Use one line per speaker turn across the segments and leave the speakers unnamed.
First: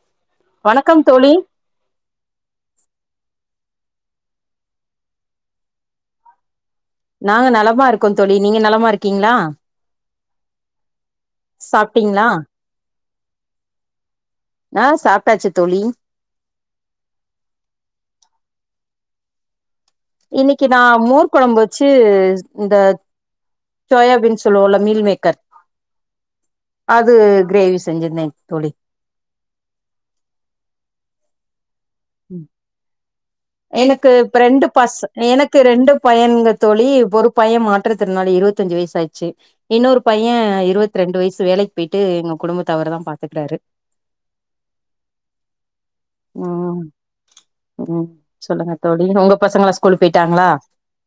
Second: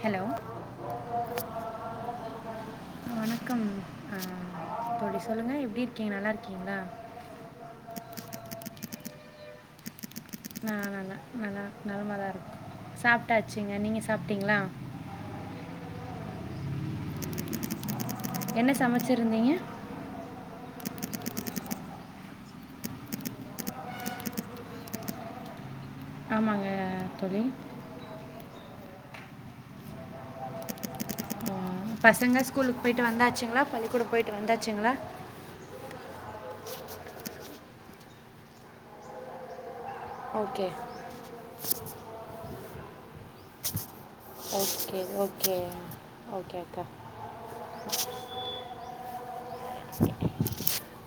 Hello
வணக்கம் தோழி
வணக்கம் தோழி சொல்லுங்க எப்படி இருக்கீங்க நல்லா இருக்கீங்களா
நாங்க நலமா இருக்கோ தோழி நீங்க நலமா இருக்கீங்ளா
ஆ நல்லா நல்லம
சாப்ட்டீங்களா
தான் இருக்கூ சாப் சப்டச்சுங்க நீங்க
ஆ சாப்ட்டாச்சு தோழி
என்ன சமைச்சிருந்தீங்க
இன்னைக்கு நான் மூர்குழம்பு வச்சு இந்த சோயாபின் சொல்லுவோல மீல் மேக்கர்
ஆமாங்க
அது
தோழி
கெரேவி செஞ்சிருந்தே தோழி
ஆ, பசங்க ஸ்கூலுக்கு போயிட்டு வந்தாச்சுங்களா
எனக்கு
பள்ளிக்கூடம் போயிட்டு
ரெண்டு
வந்தாச்சுங்களா
பச எனக்கு ரெண்டு பையன்க தோழி ஒரு பையன் மாற்று திறனாலி இருபத்தஞ்சு வயசு ஆச்சு இன்னொரு பையன்
ஓகே
இருவத் ரெண்டு வயசு வேலைக்கு போய்டிட்டு எங்க குடும்பத் அவருதா பாத்துக்குறாரு
ஓகே ஓகே
ம் ம் சொல்லுங்க தோழி உங்க பசங்களா ஸ்கூல் போயிட்டாங்களா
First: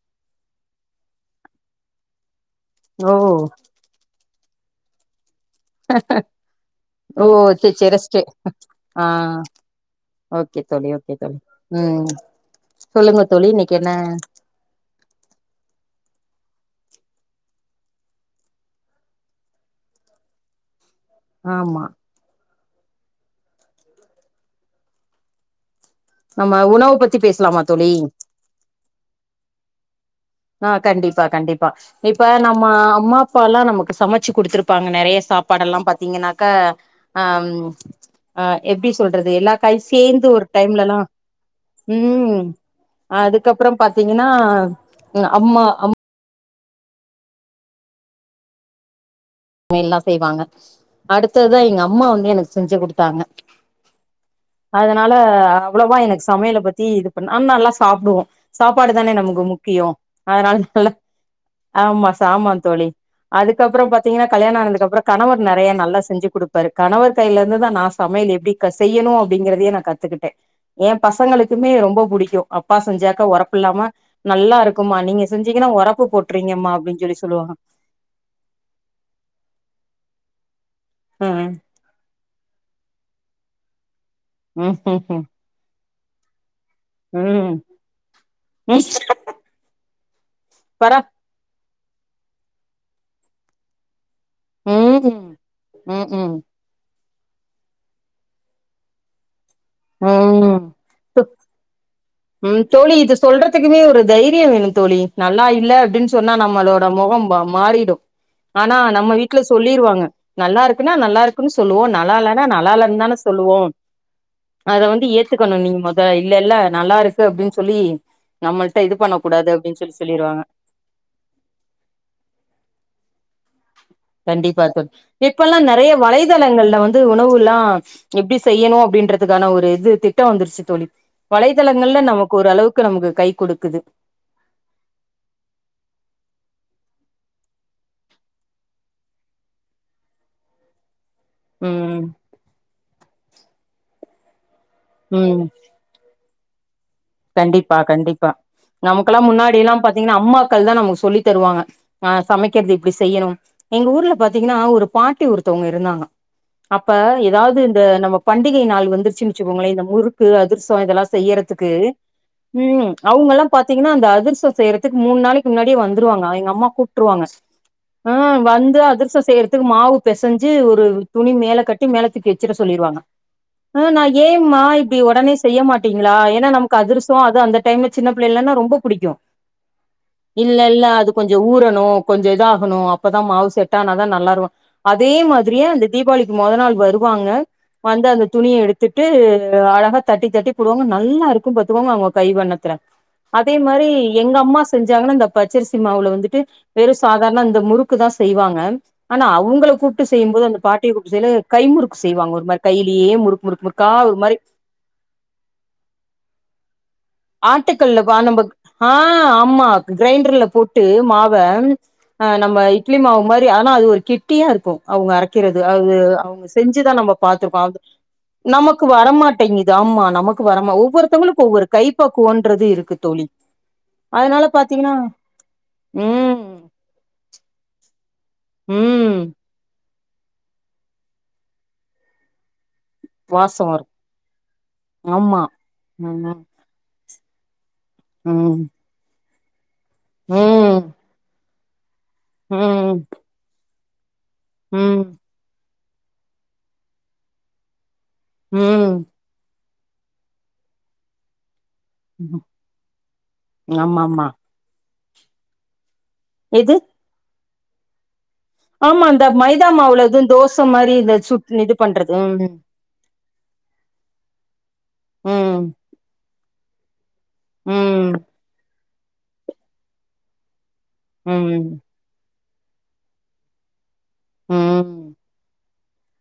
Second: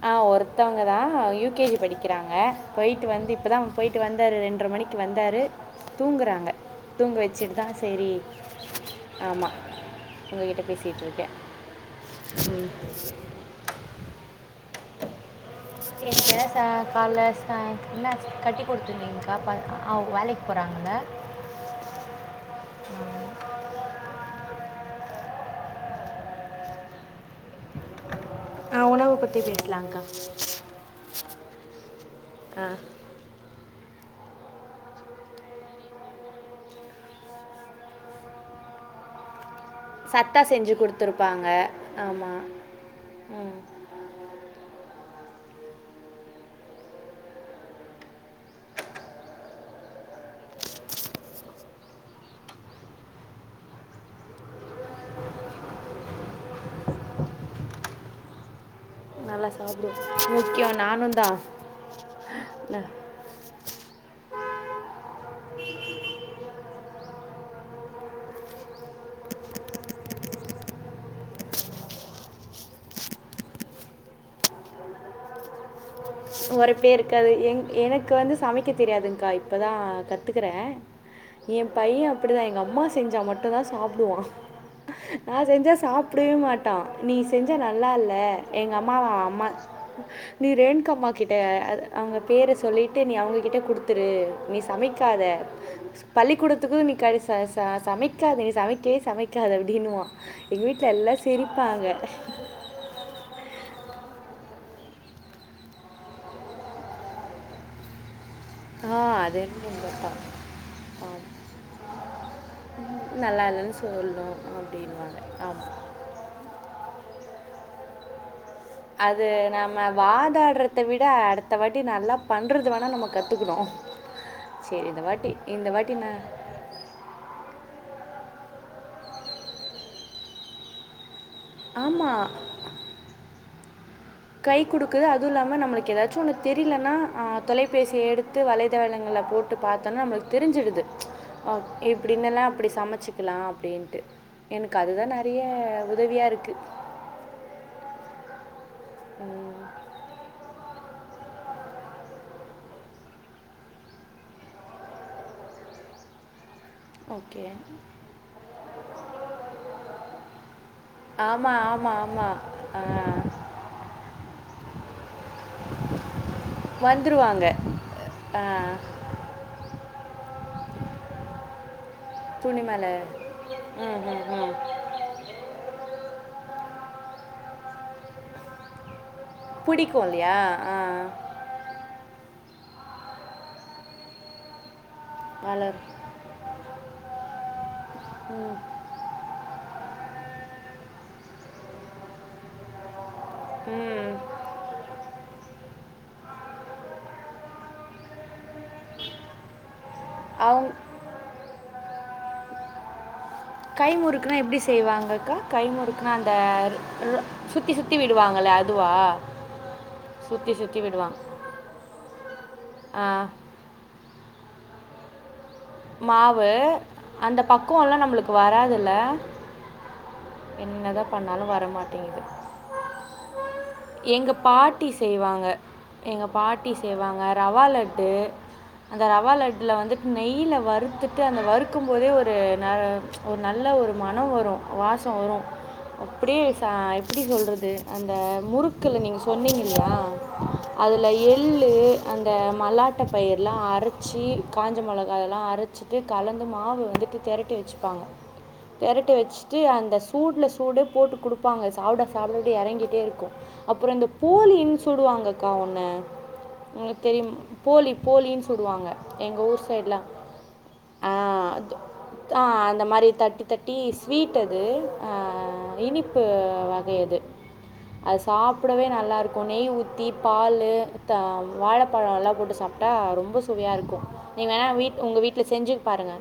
ஆஹ் ஒருத்தவங்க தான் யூகேஜி படிக்கிறாங்க போயிட்டு
ஓ
வந்து இப்பதா போயிட்டு வந்தாரு ரெண்டு மணிக்கு வந்தாரு தூங்குறாங்க தூங்க வச்சுட்டு தா
[unintelligible] ஆஹ் ஓகே
உங்ககிட்ட
தோழி
பேசிகிட்டு
ஓகே
இருக்கேன்
தோழி உம்
ம்
சொல்லுங்க தோழி இன்னைக்கு என்ன
எங்க ச காலை ச என்ன கட்டி கொடுத்துருந்தீங்க்கா வேலைக்கு போறாங்கள
ஆமா
உம் [inaudible]
நம்ம உணவு பத்தி பேசலாமா தோழி
ஆஹ் உணவ பத்தி பேசலாம்கா
ஆஹ் கண்டிப்பா கண்டிப்பா இப்ப நம்ம
ஆ
அம்மா அப்பா எல்லா நமக்கு சமைச்ச வச்சு கொத்துருப்பாங்க நெறைய சாப்பாடுெல்லா ப்த்தீங்னக்க எப்டி சொல்றது எல்லா கை சேர்ந்து
சத்தா
ஒரு
செஞ்சு
டைம்லலாம்
கொடுத்துருப்பாங்க
உம்
ஆமாம் ம்
அதுக்கப்பறோ பார்த்தீங்கன்னா அம்மா அம் சமையல்லா செய்வாங்க அடுத்ததுதா எங்க அம்மா வந்து எனக்கு செஞ்சு கொடுத்தாங்க அதனால அவ்வளவா எனக்கு சமையல பத்தி இது பண்ண நல்லா சாப்பிடுவோ சாப் சப்பாடு தானே நமக்கு
நல்லா
முக்கியம்
சாப்பிடும்
அதனால
முக்கியம்
ந
நானும் தான்
ஆமா சாம
ந-
தோழி அதுக்கப்புறம் பாத் கல்யாண ஆனதுக்கு அப்பறோ கணவர் நெறைய நல்லா செஞ்சு கொடுப்பாரு கணவர் கையில இருந்து தான் நான் சமையல் எப்படி செய்யணும் அப்படிங்கறதையே நான் கத்துக்கிட்டே என் பசங்களுக்குமே ரொம்ப பிடிக்கூ அப்பா செஞ்சாக்க உரப்பு இல்லாம நல்லா இருக்குமா நீங்க செஞ்சீங்கன்னா உரப்பு
உரப்பே இருக்காது எனக்கு வந்து சமைக்க தெரியாது அக்கா இப்போ தான் கத்துக்குறே
ம்
என் பையன் அப்டிதா எங்க அம்மா செஞ்ச மட்டும் தான் சாப் ப்டுவ
ம் ம்
நான் செஞ்ச சாப்ப அப்டியே மா ட்டான் நீ
ம்
செஞ்சா நல்லா இல்லை எங்க
ம்
அம்மாவ அம்மா நீ
பர
ரேண்கம்மா அ அது அவங்க பேர சொல்லிவிட்டு நீ அவங்ககிட்ட கொடுத்துரு நீ சமைக்காத
ம் ம்
பள்ளிக்கூடத்துக்கு நீ கடைசி ச சமைக்காத நீ சமைக்கவே சமைக் காத அப்படின்னுவான்
ம்
எங்க வீட்டுல
ம்
எல்லாம் சிரிப்பாங்க
ம் தோழி இது சொல்றதுக்குமே ஒரு தைரியோ வேணு தோழி நல்லா இல்ல அப்படின்னு சொன்னா நம்மளோட முகம் மாறிடும் ஆனா
ஆ
நம்ம வீட்டுல
அது என்னன்னு
சொல்லிருவாங்க
பார்த்தா
நல்லா இருக்குன்னா நல்லா இருக்குன்னு சொல்லுவோம் நல்லா இல்லன்னா நல்லா இல்லன்னு தான
நல்லா
சொல்லுவோம்
இல்லைன்னு சொல்லணும்
அதை வந்து
அப்படின்வாங்க
ஏத்துக்கணும்
ஆமாம்
நீங்க மொத இல்ல இல்ல நல்லா இருக்கு அப்படின்னு சொல்லி [unintelligible] இது பண்ண
அது
கூடாது
நம்ம
அப்டின்னு சொல்லி சொல்லிருவாங்க
வாதாடுறத விட அடுத்த வாட்டி நல்லா பண்றது வேணா நம்ம கத்துக்
கண்டிப்பா தோழி இப்பல்லாம்
இந்த
நறைய
வாட்டி நான்
வலைதளங்கள்ல வந்து உணவு எல்லாம் எப்படி செய்யணும் அப்படின்றதுக்கான ஒரு இது திட்டம் வந்துருச்சு தோழி வலைத்தளங்கள்ல
ஆமாம்
நமக்கு ஓரளவுக்கு நமக்கு கை கொடுக்குது
கை குடுக்குது அதுவும் இல்லாம நம்மளுக்கு ஏதாச்சும் ஒண்ணு தெரியலன்னா ஆஹ் தொலைபேசியை எடுத்து வலைதளங்களை போட்டு பாத்தோம்னா நம்மளுக்கு தெரிஞ்சிடுது ஓ
ம்
இப்படினெல்லாம் அப்டி சமைச்சுக்கலாம் அப்டின்டு எனக்கு அதுதான் நெறைய
ம்
உதவியா இருக்
கண்டிப்பா கண்டிப்பா நமக்குல்லாம் முன்னாடி எல்லாம் பாத்தீங்கன்னா அம்மா க்கள் தான் நமக்கு சொல்லி தருவாங்க ஆஹ் சமைக்கிறது இப்படி செய்யணும் எங்க ஊருல பாத்தீங்கன்னா ஒரு பாட்டி ஒருத்தவங்க இருந்தாங்க அப்ப
ஓகே
ஏதாவது இந்த நம்ப பண்டிகை நாள் வந்துருச்சுன்னு வச்சுக்கோங்களேன் இந்த முறுக்கு அதிரசொ இதெல்லாம்
ஆமாம்
செய்யறதுக்கு
ஆமாம்
உம்
ஆமாம்
அவங்கல்லாம் பாத்தீங்கன்னா அந்த அதிர்ச செய்யறதுக்கு மூணு நாளைக் முன்னாடியே வந்துருவாங்க எங்க அம்மா கூப்டுருவாங்க
வந்துருவாங்க
ஆஹ் வந்து அதிர்சொ செய்யறதுக்கு மாவு பெசஞ்சு ஒரு துணி மேல கட் டி மேல தூக்கி வச்சிட
துணிமலை
சொல்லிருவாங்க ஆஹ்
ம்
நா
ம் ம்
ஏம்மா இப்படி ஒடனே செய்ய மாட் டீங்களா ஏன்னா நம் கதிரசம் அது அந்த டைம்ல சின்ன பிள்ளைலன்னா ரொம்ப புடிக்கும்
பிடிக்கும் இல்லையா
இல்ல
ஆ
இல்ல அது கொஞ்சம் ஊறணும் கொஞ்சம் இதாக னும் அப்பதான் மாவு செட்டானாதான் நல்லார்வ அதே மாதிரியே
மலர்
அந்த தீபாவளிக்கு மொத நாள் வருவாங்க வந்து அந்த
ம்
துணிய எடுத்துட்டு அழகாத் தட்டி தட்டி போடுவாங்க நல்லாருக் ப்ப பாத்துகோங்க அவுங்க கை வண்ணத்தல அதே மாரி
ம்
எங்க அம்மா செஞ்சாங்கன்னு இந்த பச்சரிசு அரிசி மாவுல வந்துட்டு வெறும் சாதாரண இந்த முறுக்கு தான் செய்வாங்க ஆனா அவ்ங்கள கூப் ட்டு செய்யுபோது அந்த
அவங்க
பாட்டிய கூப்ட்டு செய்ல கைமுறுக் செய்வாங்க ஒருமாரி கையிலேயே முறுக்
கை முறுக்குனா எப்டி செய்வாங்கக்கா கை முறுக்குனா அ தார்
ஆட்டுக்கல்ல பா நம்பக் ஆஹ் ஆமா கிரைண்டர்ல
சுற்றி சுற்றி
போட்டு
விடுவாங்க
மாவ ஆஹ் நம்ப இட்லி
ஆ
மாவு மாரி ஆனா அது ஒரு கிட் ட்டியா இருக்கும் அவ்ங்க அரைக் க்கிறது அது அவுங்க
மாவு
செஞ்சுதான் நம்ப
அந்த
பாத்துருக்கோம் அது
பக்குவம்லாம் நம்மளுக்கு
நமக்கு
வராதுல்ல
வரமாட்டேங்குது ஆமா நமக்கு வர மா
என்னதான்
ஒவ்வொருத்தவங்களுக்கு
பண்ணாலும்
ஒவ்வொரு
வர
இது
மாட்டேங்குது
ப்பக்குவொன்றது இருக்கு தோழி
எங்கள்
அதனால
பாட்டி
பாத்தீங்கன்னா
செய்வாங்க
உம்
க்கட்டு அந்த ரவா லட்ல வந்து நெய்யில வறுத்துட்டு அந்த வறுக்கும் போதே ஒரு ந ஒரு
வாசோ
நல்ல
வரு
ஒரு மனம் வரும் வாசோ
ஆமா
வரும் அப்டியே
ம்
சா எப்டி சொல்றது அந்த
ம்
முறுக்குல நீங்க சொல் கொன்னீங் ப்படியா
ம்
அதுல எள் தே அந்த
ம்
மல்லாட்ட பயிரெலா அரை சீ காஞ்ச
ம்
மொளக ல்லாம் அர் அரச்சிட்டு கலந்து மாவு வந்துட்டு திரட்டி வச்சுப்பாங்க
ம்
தெரட்டி வச் தி அந்த சூடல சூடே போட்டு குடுப்பாங்க
ம்
சாப்டசாப்ட இறங்கிட்டே இருக்கும் அப்புறோம இந்த
ஆமாமா
போலின் சுடுவாங்கக்கா ஒன்னு
எது
ங்களுக்கு தெரியு போலி போலியின்
ஆமா அந்த மைதா மாவுள எதும் தோசை
ஆஹ அந்த மாரி தட்டி தட்டி ஸ்வீட் அது
ம்
இனிப்பு இனிப்பு வகையது
ம்
அது சாப்பிடவே நல்லா இருக்கும் நெய் ஊத்தி பால்
ம்
வாழப்பழம்லா போட்டு சாப்டா ரொம்ப சுவையா இருக்கும் நீங்க வேணா வீ்ட் உங்க வீட்டு செஞ்சு பாருங்க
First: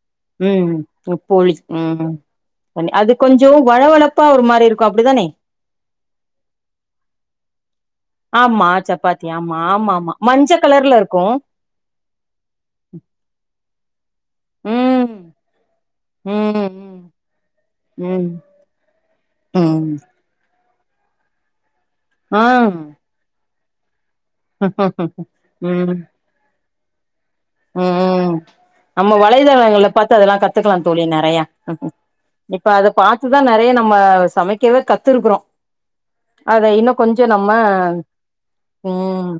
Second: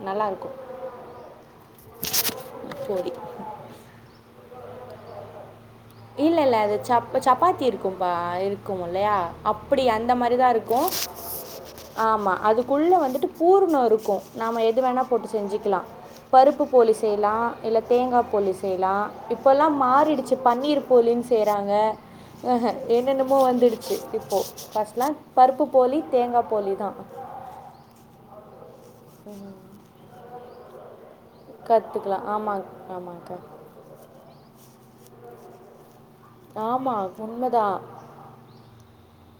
உம் இப்போழி உம் அது
போலி
கொஞ்சோ வழவழப்பா ஒரு மாரி இருக் க்கோ அப்டி தானே
இல்ல இல்ல அது சப் சப்பாத்தி இருக்கும்பா
ஆமா
இருக்கு இல்லையா
சப்பாத்தி ஆமா
அப்படி
ஆமா
அந்த
ஆமா
மாரிதா
மஞ்ச
இருக்கோ
கலர்ல இருக்கு
ஆமா அதுக்குள்ள வந்துட்டு பூர்ண இருக்கோ நாம் எது வேணா
ம்
போட்டு செஞ்சுக்கலாம்
ம்
பருப்பு போலி
ம்
செய்யலா இல்ல தேங்கா
ம்
போலி செய்யலா இப்போல்லா
ம்
மாறிடுச்சு பன்னீர் போலின் செய்றாங்க
ஆ
அஹ்ஹ என்னென்னமோ வந்துதிரு [unintelligible] போ
ம்
ஃபர்ஸ்ட்லா பருப்பு போலி தேங்காய் போலி தா
உஹம் உம் நம்ம வலைதளங்களைபாத்து அதெல்லா கத்துக்கலாம் தோழி நெறைய
கத்துக்கலாம். ஆமா,
இப்ப அத
ஆமாக்கா.
பாத்துதா நெறைய நம்ம சமைக்கவே கத்திருக்குறோம் அத
ஆமா,
இன்னும் கொஞ்சோ நம்ம
உண்மதான்.
உஹம்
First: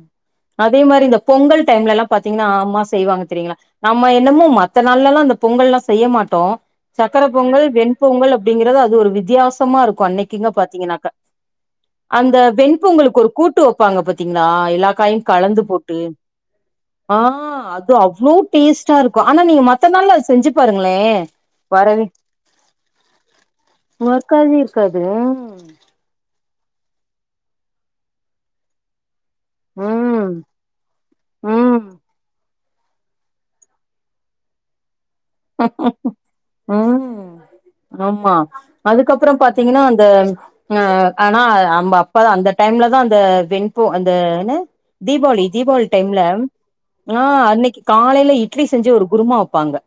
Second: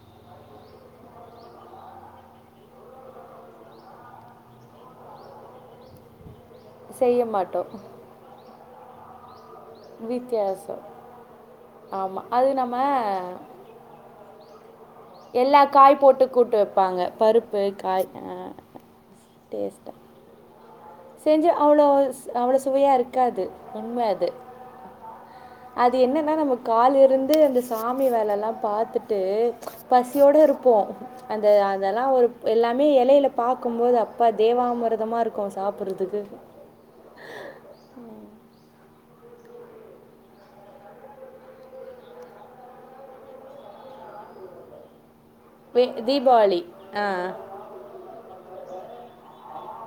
அதே மாரி இந்த பொங்கல் டைம்ல எல்லா பாத்தீங்கன்னா மாச செய்வாங்க தெரியங்களா நம்ம என்னமோ மத்த நாள்ல எல்லாம அந்த பொங்கல்ல்லாம் செய்ய மாட்டோம்
செய்ய
சக்கர பொங்கல்
மாட்டோம்.
வெண்பொங்கல் அப்டிங்கற அது ஒரு வித்தியாச சும்மா இருக்கோ அன்னைகின்னு
வித்தியாசம்.
பாத்தீங்கன்னா
ஆமா.
அந்த
அது
வென்பொங்களுக்கு ஒரு
நம்ம
கூட்டு வெப்பாங்க பாத்தீங்கா எல்ல
எல்லா காய் போட்டு கூட்டு வைவெப்பாங்க
ஆ
பருப்பு
அது
காய்
அவ்ளோ டேஸ்ட்டா இருக்கோ ஆனா நீங்க மத்த
டேஸ்ட்டாக
நாள் செஞ்சு பாருங்களே
செஞ்சு அவ்ளோ
வரவே
அவ்ளோ சுவையா இருக்காது உண்ம அது
இருக்காது இருக்காது
அது என்னன்னா நமக்கு காலைல இருந்து அந்த சாமி வேல எல்லா பாத்துட்டு விட்டு
ம்
பசியோட இருப்போ அந்த
ம்
அதெல்லா ஒரு எல்லாமே எலையில பாக்கும்போது அப்பா தேவாமிர்தமா இருக்
ம் ஆமா அதுக்கப் பறம் பாத்தீங்கன்னா அந்த அ ஆனா அம அப்ப அந்த டைம்ல தா அந்த வெண்போ அந்த என்ன தீபாவளி
வே
தீபாவளி டைம்ல
தீபாவளி
ஆ அன்னைக்கு காலையில இட்லி செஞ்சு ஒரு குருமா வெப்பாங்க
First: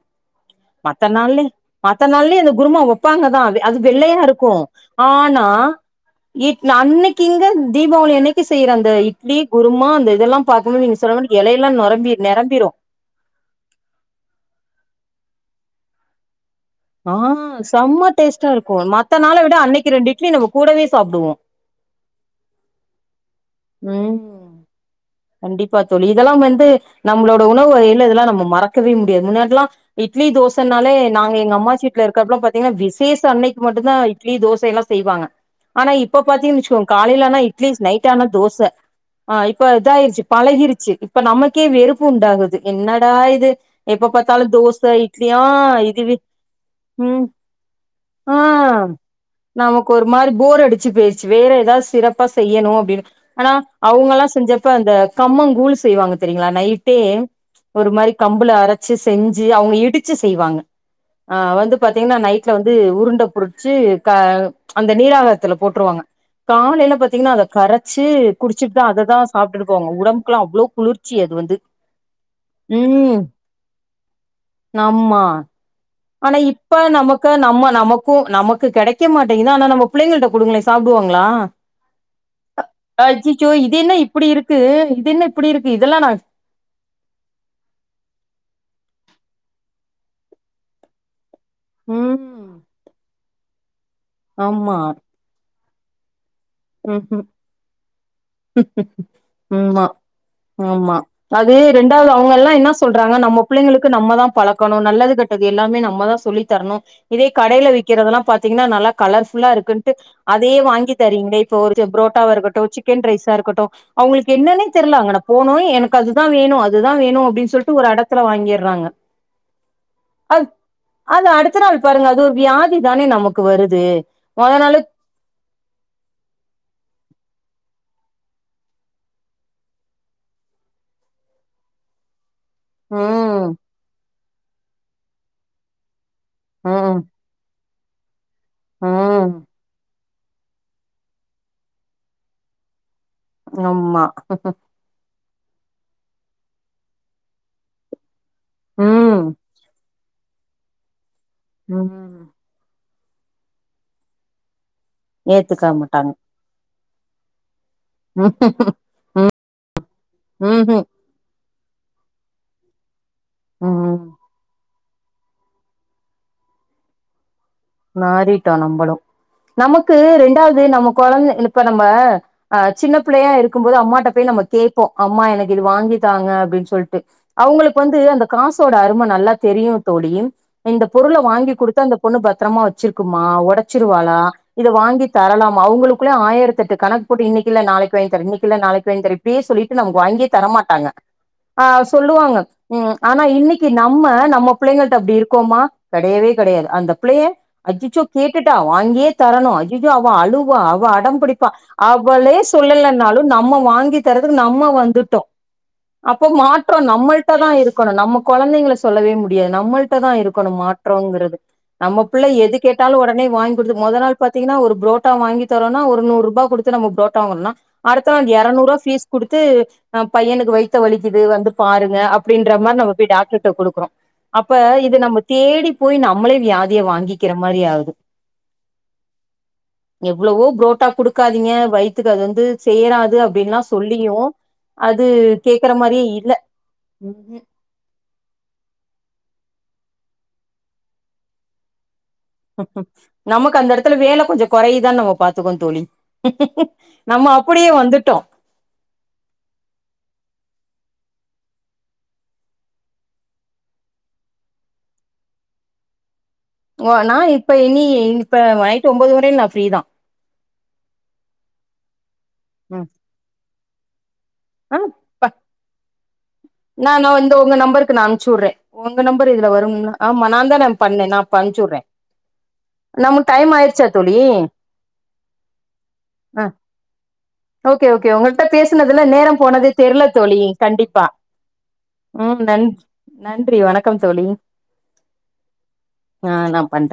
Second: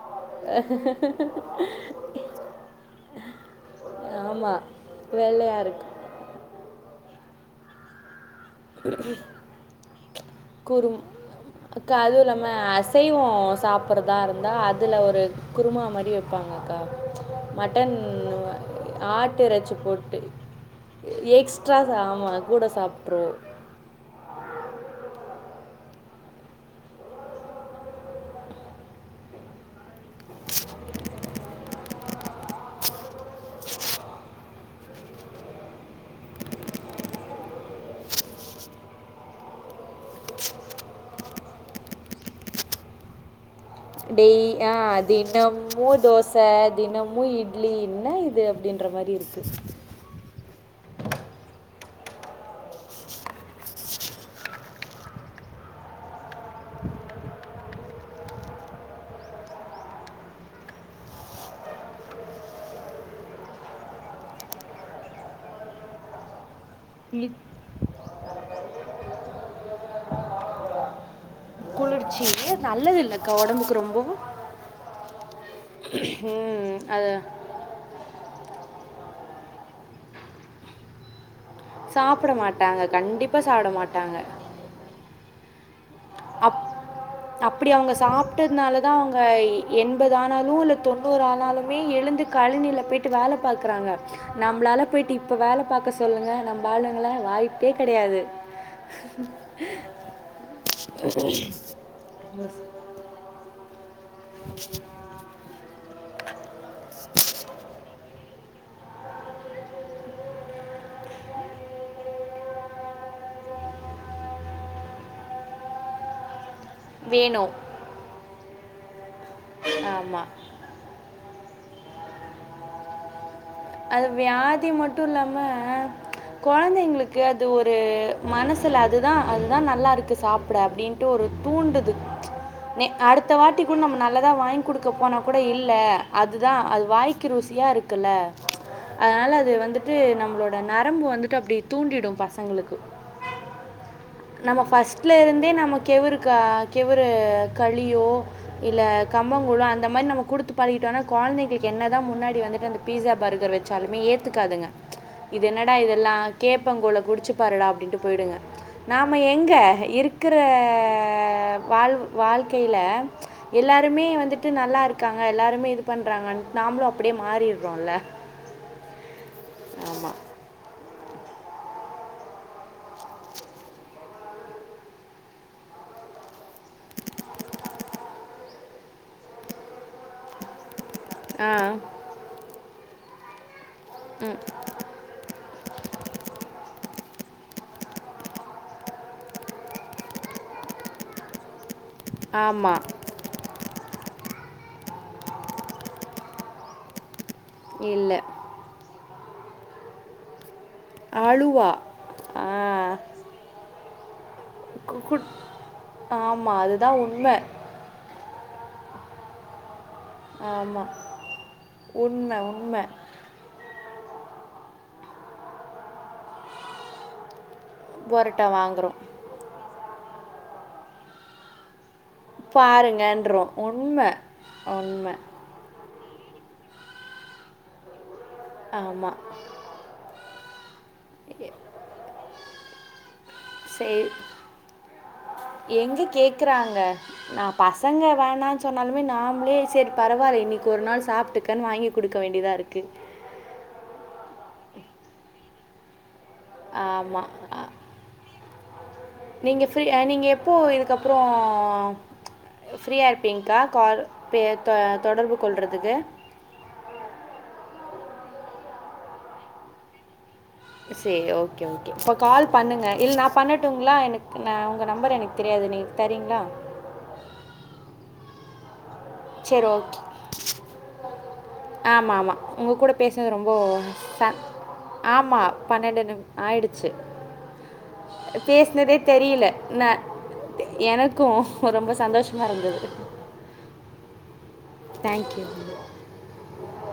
மத்த நாள்லி மத்த நாள்லி இத குருமா வெப்பாங்கதா அது அது வெள்ளையா இருக்கு
ஆமாம்
ஆனா
வெள்ளையாக இருக்கும்
இ அன்னகிங்க தீபாவளி அன்னக் பாக்கும்போது
குரு
நீங்க சொன்ன மாரி எலையெல்லா
அக்கா
நொரம்பி
அதுவு இல்லாம
நெரம்பிரு
அசைவ சாப்படுறதா இருந்தா அதுல ஒரு குருமா மாதிரி வப்பாங்க க
ஆ
மட்டன்
செம்ம டேஸ்ட்டா இருக்கு மத்த நாள
ஆட்டு
விட
இரைச்சி
அன்னைக்கு ரெண்டு
போட்டு
இட்லி நம்ம கூடவே சாப்டுவோ
எக்ஸ்ட்ரா ஆமா கூட சாப்ட்ருவோ
ஆ கண்டிப்பா தோழி இதெல்லா வந்து நம்மளோட உணவு வகையில இதெல்லா நம்ம மறக்கவே முடியாது முன்னாடில்லா இட்லி தோசன்னாலே நாங்க எங்க அம்மாச்சி வீட்டுல இருக்கறப்புல பாத்தீங்கன்னா விசேஷ அன்னைக்கு மட்டுந்தா இட்லி தோசை எல்லா செய்வாங்க ஆனா இப்ப பாத்தீங்கன் வச்சுக்கோங்க காலைல ஆனா இட்லி நைட் ஆனா தோச இப்ப இதாயிருச்சு பழகிருச்சு இப்ப நமக்கே வெறுப்பு உண்டாகுது என்னடா இது எப்ப பாத்தாலு
டெய் ஆ
தோச இட்லியா
தினமும்
இதவே
தோசை
ம்
தினமும் இட்லி என்ன
ஆ
இது அப்படின்ற மாதிரி இருக்குது
நமக்கு ஒரு மாரி போர் அடிச்சு போயிருச்சு வேற எதா சிறப்பா செய்யணு அப்டின்னு ஆனா அவங்கல்லா செஞ்ச ப்ப அந்த கம்மங் கூழ் செய்வாங்க தெரிங்களா நைட்டே ஒரு மாரி கம்புல அரைச்சு செஞ்சு அவங்க இடிச்சு செய்வாங்க அ வந்து பாத்தீங்கன்னா நைட்ல வந்து உருண்டை புரிச்சு க அந்த நீராகரத்துல போட்ருவாங்க காலலேபாத்தீங்கன்னா
இ-
அத கரைச்சி குடிச்சிட்டு தா அததா உடம்புகெல்லா அவ்ளோ குளிர்ச்சி அது வந்து
குளிர்ச்சி நல்லது
ம்
இல்லைக்கா உடம்புக்கு ரொம்பவும்
ஆம்மா ஆனா
ம்,
இப்ப
அது
நமக்கு நம்ம நமக்கு நமக்கு கெடைக் க்க மாட்டேங்குது ஆனா நம்ம பிள்ளைககிட்ட குடுங்களே சாப்டுவாங்களா
சாப்பிட மாட்டாங்க கண்டிப்பாக
அச்சிச்சோ
சாப்பிட
இது என்ன
மாட்டாங்க
இப்பிடி இருக்கு இது என்ன இப்பிடி இருக்கு இது
அப் அப்படி அவங்க சாப்ட்டதுனால தா அவங்க எண்பது ஆனாலு இல்ல தொண்ணூறு ஆன னாலுமே எழுந்து
ம்
கழநில போய் ட்டு வேல பாக்கறாங்க
ஆமா
நம்மளால போயிட்டு இப்ப வேல பாக்க சொல்லுங்க நம்ப ஆளுங்களா
ம்ஹும்
வாய்ப்பே கெடையாது
மா அது ரெண்டாவது அவங்க எல்லா என்னா சொல்றாங்கன நம்ம புள்ளைங்களு கு நம்மதா பழக்கணு நல்லது கெட்டது எல்லாமே நம்மதா சொல்லி தரணு இதே கடைல விக்கிறதெல்லா பாத்தீங்னா நல்லா கலர்ஃபுல்லா இருக்குன்ட்டு அதையே வாங்கி தரீங்க்ளே இப்போ ஒரு ச புரோட்டாவா இருக்கட்டு சிக்கன் ரைஸா இருக்கட்டு அவங்களுக்கு என்னன்னே தெரில அங்குன போனு எனக்கு அதுதா வேணு அ து தா வேணு அப்டின்
வேணும்
சொல்ட்டு ஒரு அடத்துல வாங்கிடுறாங்க
ஆமாம்
அ ஆனா அடுத் கத்றாரு பாருங்க அது ஒரு வியாதி தானே நமக்
அது வியாதி மட்டுல்லாம கொழந்தைங்களுக்கு அது ஒரு மனசுல அதுதா அதுதா நல்லா இருக்கு சாப்பக்ஷட அப்டின்ட்டு ஒரு தூண்டுது னே அடுத்த
ம்
வாட்டி கூட் நம் நல் லதா வாங்கி குடுக்க போனா கூட இல்ல அதுதா அது
ம்
வாய்க்கு ருசியா இருக் குல அதனால
ம்
அது வந்துட் டு நம்மளோட நரம்பு வந்துட்டு அப்டியே தூண்டிடு பசங்களுக்கு
ஆமா
தே நம்ம கெவுரு க கெவுரு களியோ இல்ல
ம்
கம்பங்கூல்லு அந் த மாரி நம்ம குடுத்து பழகிட்டோனா கொழந்தைகளுக்கு என்னதா
ம்
முன்னாடி வந்துட்டு அந்த பீசாப் பர்கர் வச்சாலுமே ஏத்துக்காதுங்க இது
ஏத்துக்க
என்னடா
மாட்டாங்க
இதெல்லா கேப் பங்கூல குடிச்சு பாருடா அப் ட்டின்ட்டு போயிடுங்க நாம எங்க இருக்குற
ம்ஹூம்
வாழ் வாழ்க்கையில
ம்
எல்லாருமே வந்துட்டு நல்லா இருக் காங்க எல்லாருமே இது பண்றாங்கன் நாமளு அப்டியே மாறிட் ரோல
மாறிட்டோ நம்பளு நமக்கு ரெண்டாவது நமக் கொழந்த இப்ப நம்ம ஆஹ் சின்ன பிள்ளையா இருக்கும்போது அம்மாட போய் நம்ம கேப்போ அம்மா எனக்கு இது வாங்கி தாங்க அப்டின்னு சொல்ட்டு அவங்களுக்கு வந்து அந்த காசோட அரும நல்லா தெரியு தோழி இந்த பொருள
ஆ
வாங்கி கொடுத்து அந்த பொண்ணு பத் வெச்சிருக்குமா ஒட சிறுவாலா இத வாங்கி தரலாம் அவங்களுக்குள்ளே ஆயிரத்து எட்டு கணக் போட்டு இனிக்கு இல்ல நாளைக்கு வாங்கித் தர இன்னிக் ல்ல நாளைக்கு வாங்கித்தர இப்டியே சொல்லிட்டு நமக்கு வாங்கியே தரமாட்டாங்க ஆ சொல்லுவாங்க
ஆமாம்
ஆனா இன்னைக்கு நம்ம நம்ம பிள்ளைங்களிட்ட அப்டி இருக்கோமா கெடையவே கெடையாது அந்த பிள்ளையே அஜிச்சோ
இல்லை
கேட்டுட்டா வாங்கே தரணும் ஐய்யயோ அவ அழு அவ அடம் பிடிப்பா
அழுவா
அவளே
ஆ
சொல்லலனாலும் நம்ம வாங்கி தறதுக்கு நம்ம
கு-
வந்துட்டோ
குட்
அப்ப
ஆமாம்
மாற்றம்
அதுதான் உண்மை
நம்மள்ட்டதா இருக்கணும் நம்மக் கெழந்தைங்கள சொல்லவே முடியாது நம்மள் ட்டதா இருக்கணும்
ஆமாம்
மாற்றம்ங்கிறது நம்ம புள்ள
உண்மை
எது
உண்மை
கேட்டாலு உடனே வாங்கி கொடுத்து மொத நாள் பாத்தீங்கன்னா ஒரு புரோட்டா வாங்கி தரோம்னா ஒரு நூறு ரூபா கொடுத்து நம்ம புரோட்டா வாங்கரம்னா அடுத்த
புரோட்டா
எரநூற்ரூபா
வாங்குறோம்
பீஸ் கொடுத்து பையனுக்கு வைத் த்த வலிக்குது வந்து பாருங்க அப் அப்படின்ற மாரி நம்ம போய் டாக்டர்கிட்ட
பாருங்கன்றோம்
குடுக்குறோம்
உண்மை
அப்ப இது
உண்மை
நம்ம தேடி போய் நம்மளே வியா திய வாங்கிக்கிற மாரி ஆவுது
ஆமா
எவ்ளோவோ ப்ரோட்டா குடுக்காதீங்க வைத்துக்கு அது வந்து செய்ராது அப்
சேரி
கேக்குற
எங்க
மாரியே இல்ல
கேக்குறாங்க
ம் ஹு
நா பசங்க வேணாம்னு சொன்னாலுமே நா ம்ளே சேரி பரவாயில இன்னைக்கு ஒரு நாள் சாப்ட்டுக்கனு வாங்கி கொடுக்க வேண்டியதாக இருக்குது
நமக்கு அந்த இடத்துல வேலை கொஞ்சம் கொறையுதான்னு நம்ம பாத்துக்கனு தோழி
ஆமாம்
நம்ம அப்படியே வந்துட்டோம்
நீங்க ஃப்ரீ நீங்கள் எப்போ இதுக்கப்பறோ ஃப்ரீயா இருப்பீங்க்கா கால் பேச தொடர்பு கொள்றதுக்கு
ஓ நா இப்ப இனி இப்ப நைட்டு ஒம்போது வரை நா ஃப்ரீதா
சேரி ஓகே ஓகே கால்
ம்
பண்ணுங்க இல்ல நா பண்ணட்டு ட்டுங்களா எனக் நா
ஆ
உங்க நம்பர்
ப
எனக்கு தெரியாது நீங்க தரீங்களா
நா நா இந்த உங்க நம்பருக்கு நா அம்சு உடுறேன் உங்க நம்பர் இதுல வரும் ஆமா நான்தா நா பண்ணேன் நா இப்ப அனுப்ச்சு வுட்றே
ஆம ஆமாம் உங்க கூட
நமக்கு
பேசினது ரொம்ப
டைம் ஆயிருச்சா தோழி
ச ஆமாம் பன்னெண்டு நிம்
ஆ
ஆயிடுச்சு பேசினதே தெரில தெரியல
இது
நான்
தெர்ல தோழி கண்டிப்பா
எனக்கும் ரொம்ப
உம்
சந்தோஷமாக
நன்
இருந்தது
நன்றி வணக்கம் தோழி
தேங்க்யூ
ஆ நா பண்றே